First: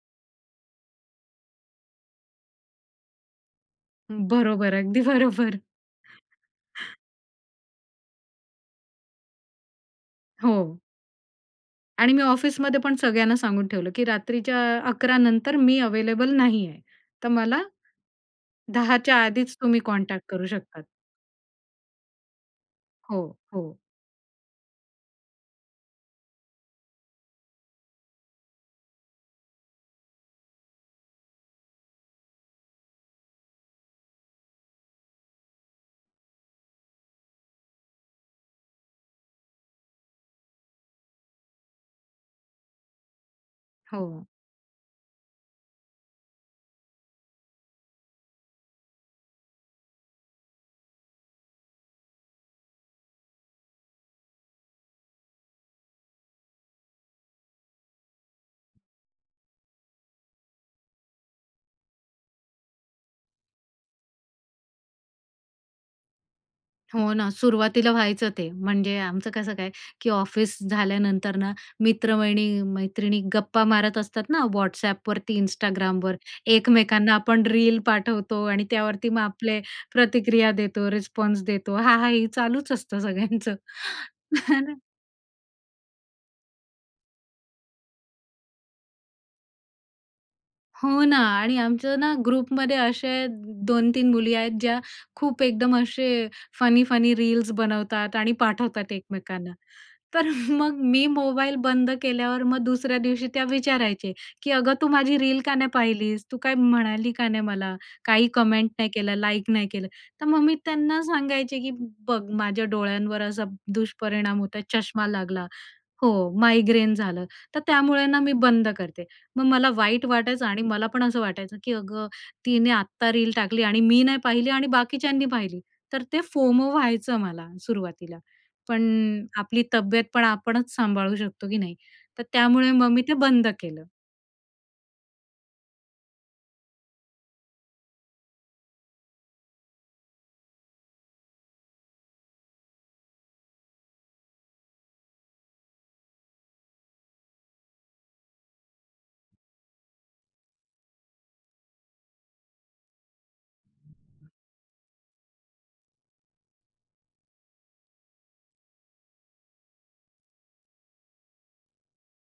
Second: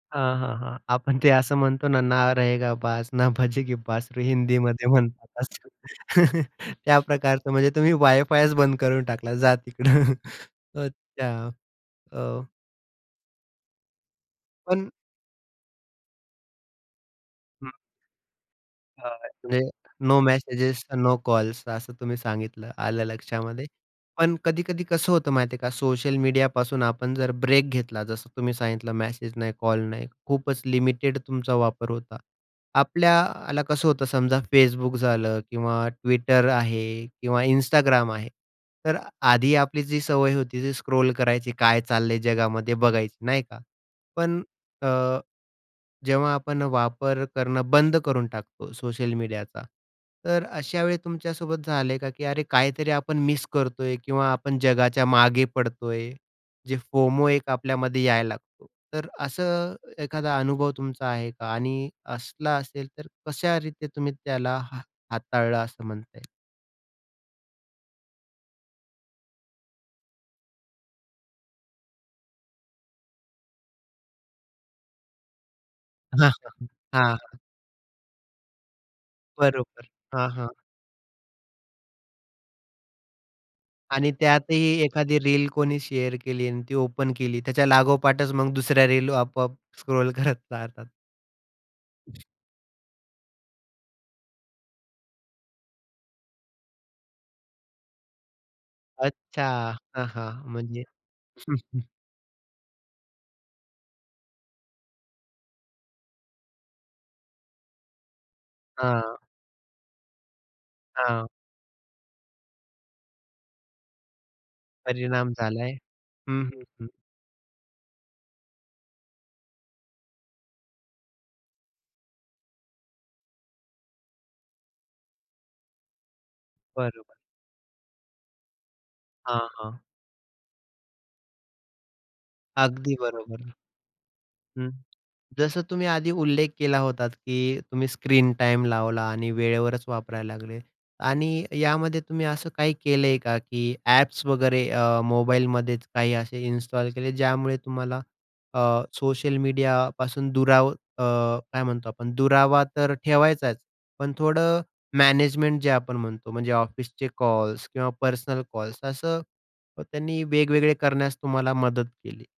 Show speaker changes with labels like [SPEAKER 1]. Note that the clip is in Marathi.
[SPEAKER 1] हां, हां, हां. आपण ते असं म्हणतो ना "ना रहेगा बास ना बजेगी बासरी"
[SPEAKER 2] बरोबर
[SPEAKER 1] हिंदीमध्ये
[SPEAKER 2] अगदी
[SPEAKER 1] म्हणतात
[SPEAKER 2] बरोबर.
[SPEAKER 1] असं. त्या प्रकारचं म्हणजे तुम्ही वायफायच बंद करून टाकला जा तिकडं
[SPEAKER 2] हो.
[SPEAKER 1] अच्छा
[SPEAKER 2] आणि मी
[SPEAKER 1] हो.
[SPEAKER 2] ऑफिसमध्ये पण सगळ्यांना सांगून ठेवलं की रात्रीच्या
[SPEAKER 1] पण
[SPEAKER 2] 11:00 नंतर मी अवेलेबल नाहीये. तर मला.
[SPEAKER 1] हं.
[SPEAKER 2] 10 च्या
[SPEAKER 1] हां
[SPEAKER 2] आधीच
[SPEAKER 1] [unintelligible]
[SPEAKER 2] तुम्ही
[SPEAKER 1] नो
[SPEAKER 2] कॉन्टॅक्ट करू शकतात.
[SPEAKER 1] मेसेजेस, नो कॉल्स असं तुम्ही सांगितलं आलं
[SPEAKER 2] हो,
[SPEAKER 1] लक्षामध्ये.
[SPEAKER 2] हो.
[SPEAKER 1] पण कधीकधी कसं होतं माहिती आहे का सोशल मीडियापासून आपण जर ब्रेक घेतला जसं तुम्ही सांगितलं मेसेज नाही, कॉल नाही खूपच लिमिटेड तुमचा वापर होता. आपल्याला कसं होतं समजा Facebook झालं किंवा Twitter आहे किंवा Instagram आहे. तर आधी आपली जी सवय होती ती स्क्रॉल करायची काय चाललंय जगामध्ये बघायची नाही का.
[SPEAKER 2] हो.
[SPEAKER 1] पण अ, जेव्हा आपण वापर करणं बंद करून टाकतो सोशल मीडियाचा. तर अशा वेळी तुमच्यासोबत झालंय का की, "अरे काहीतरी आपण मिस करतोय?" किंवा "आपण जगाच्या मागे पडतोय." जे FOMO एक आपल्यामध्ये यायला लागतो. तर असं एखादा अनुभव तुमचा आहे का? आणि असला असेल तर कशा रीती तुम्ही त्याला हा हाताळलं असं म्हणता येईल?
[SPEAKER 2] हो ना सुरवातीला व्हायचं ते. म्हणजे आमचं कसं काय की ऑफिस झाल्यानंतर ना मित्र, वहिनी, मैत्रिणी गप्पा मारत असतात ना WhatsAppवरती Instagramवर.
[SPEAKER 1] हां,
[SPEAKER 2] एकमेकांना
[SPEAKER 1] हां.
[SPEAKER 2] आपण रील पाठवतो आणि त्यावरती मग आपले
[SPEAKER 1] बरोबर हां, हां.
[SPEAKER 2] प्रतिक्रिया देतो, रिस्पॉन्स देतो. हा, हा. ही चालूच असतं सगळ्यांचं.
[SPEAKER 1] आणि त्यातही
[SPEAKER 2] [unintelligible]
[SPEAKER 1] एखादी रील कोणी शेअर केली आणि ती ओपन केली त्याच्या लागोपाठच मग दुसऱ्या रील आपोआप स्क्रॉल करत चालतात.
[SPEAKER 2] हो ना आणि आमचं ना ग्रुपमध्ये असे 2-3 मुली आहेत ज्या खूप एकदम असे फनी-फनी रील्स बनवतात आणि पाठवतात
[SPEAKER 1] अच्छा.
[SPEAKER 2] एकमेकांना.
[SPEAKER 1] हां,
[SPEAKER 2] तर
[SPEAKER 1] हां.
[SPEAKER 2] मग
[SPEAKER 1] म्हणजे.
[SPEAKER 2] मी मोबाईल बंद केल्यावर मग दुसऱ्या दिवशी त्या विचारायचे. की, "अगं तू माझी रील का नाही पाहिलीस? तू काय म्हणाली का नाही मला? काही कमेंट नाही केलं?
[SPEAKER 1] हां.
[SPEAKER 2] लाईक नाही केलं?" तर मग मी त्यांना
[SPEAKER 1] हां.
[SPEAKER 2] सांगायचे की, "बघ माझ्या डोळ्यांवर असा दुष्परिणाम होता चष्मा
[SPEAKER 1] परिणाम
[SPEAKER 2] लागला.
[SPEAKER 1] झालाय.
[SPEAKER 2] हो
[SPEAKER 1] हं, हं, हं.
[SPEAKER 2] मायग्रेन झालं. तर त्यामुळे ना मी बंद करते." मग मला वाईट वाटायचं आणि मला पण असं वाटायचं की, "अगं तिने आत्ता रील टाकली आणि मी नाही पाहिली आणि बाकीच्यांनी पाहिली." तर ते FOMO
[SPEAKER 1] बरोबर.
[SPEAKER 2] व्हायचं मला सुरुवातीला. पण
[SPEAKER 1] हां,
[SPEAKER 2] आपली
[SPEAKER 1] हां.
[SPEAKER 2] तब्येत पण आपणच सांभाळू शकतो की नाही. तर त्यामुळे मग
[SPEAKER 1] अगदी
[SPEAKER 2] मी ते बंद
[SPEAKER 1] बरोबर.
[SPEAKER 2] केलं.
[SPEAKER 1] हं. जसं तुम्ही आधी उल्लेख केला होतात की तुम्ही स्क्रीन टाईम लावला आणि वेळेवरच वापरायला लागले. आणि यामध्ये तुम्ही असं काही केलंय का? की ॲप्स वगैरे अ, मोबाईलमध्येच काही असे इन्स्टॉल केले ज्यामुळे तुम्हाला अ, सोशल मीडियापासून दुराव अ, काय म्हणतो आपण दुरावा तर ठेवायचाच पण थोडं मॅनेजमेंट जे आपण म्हणतो. म्हणजे ऑफिसचे कॉल्स किंवा पर्सनल कॉल्स असं त्यांनी वेगवेगळे करण्यास तुम्हाला मदत केली.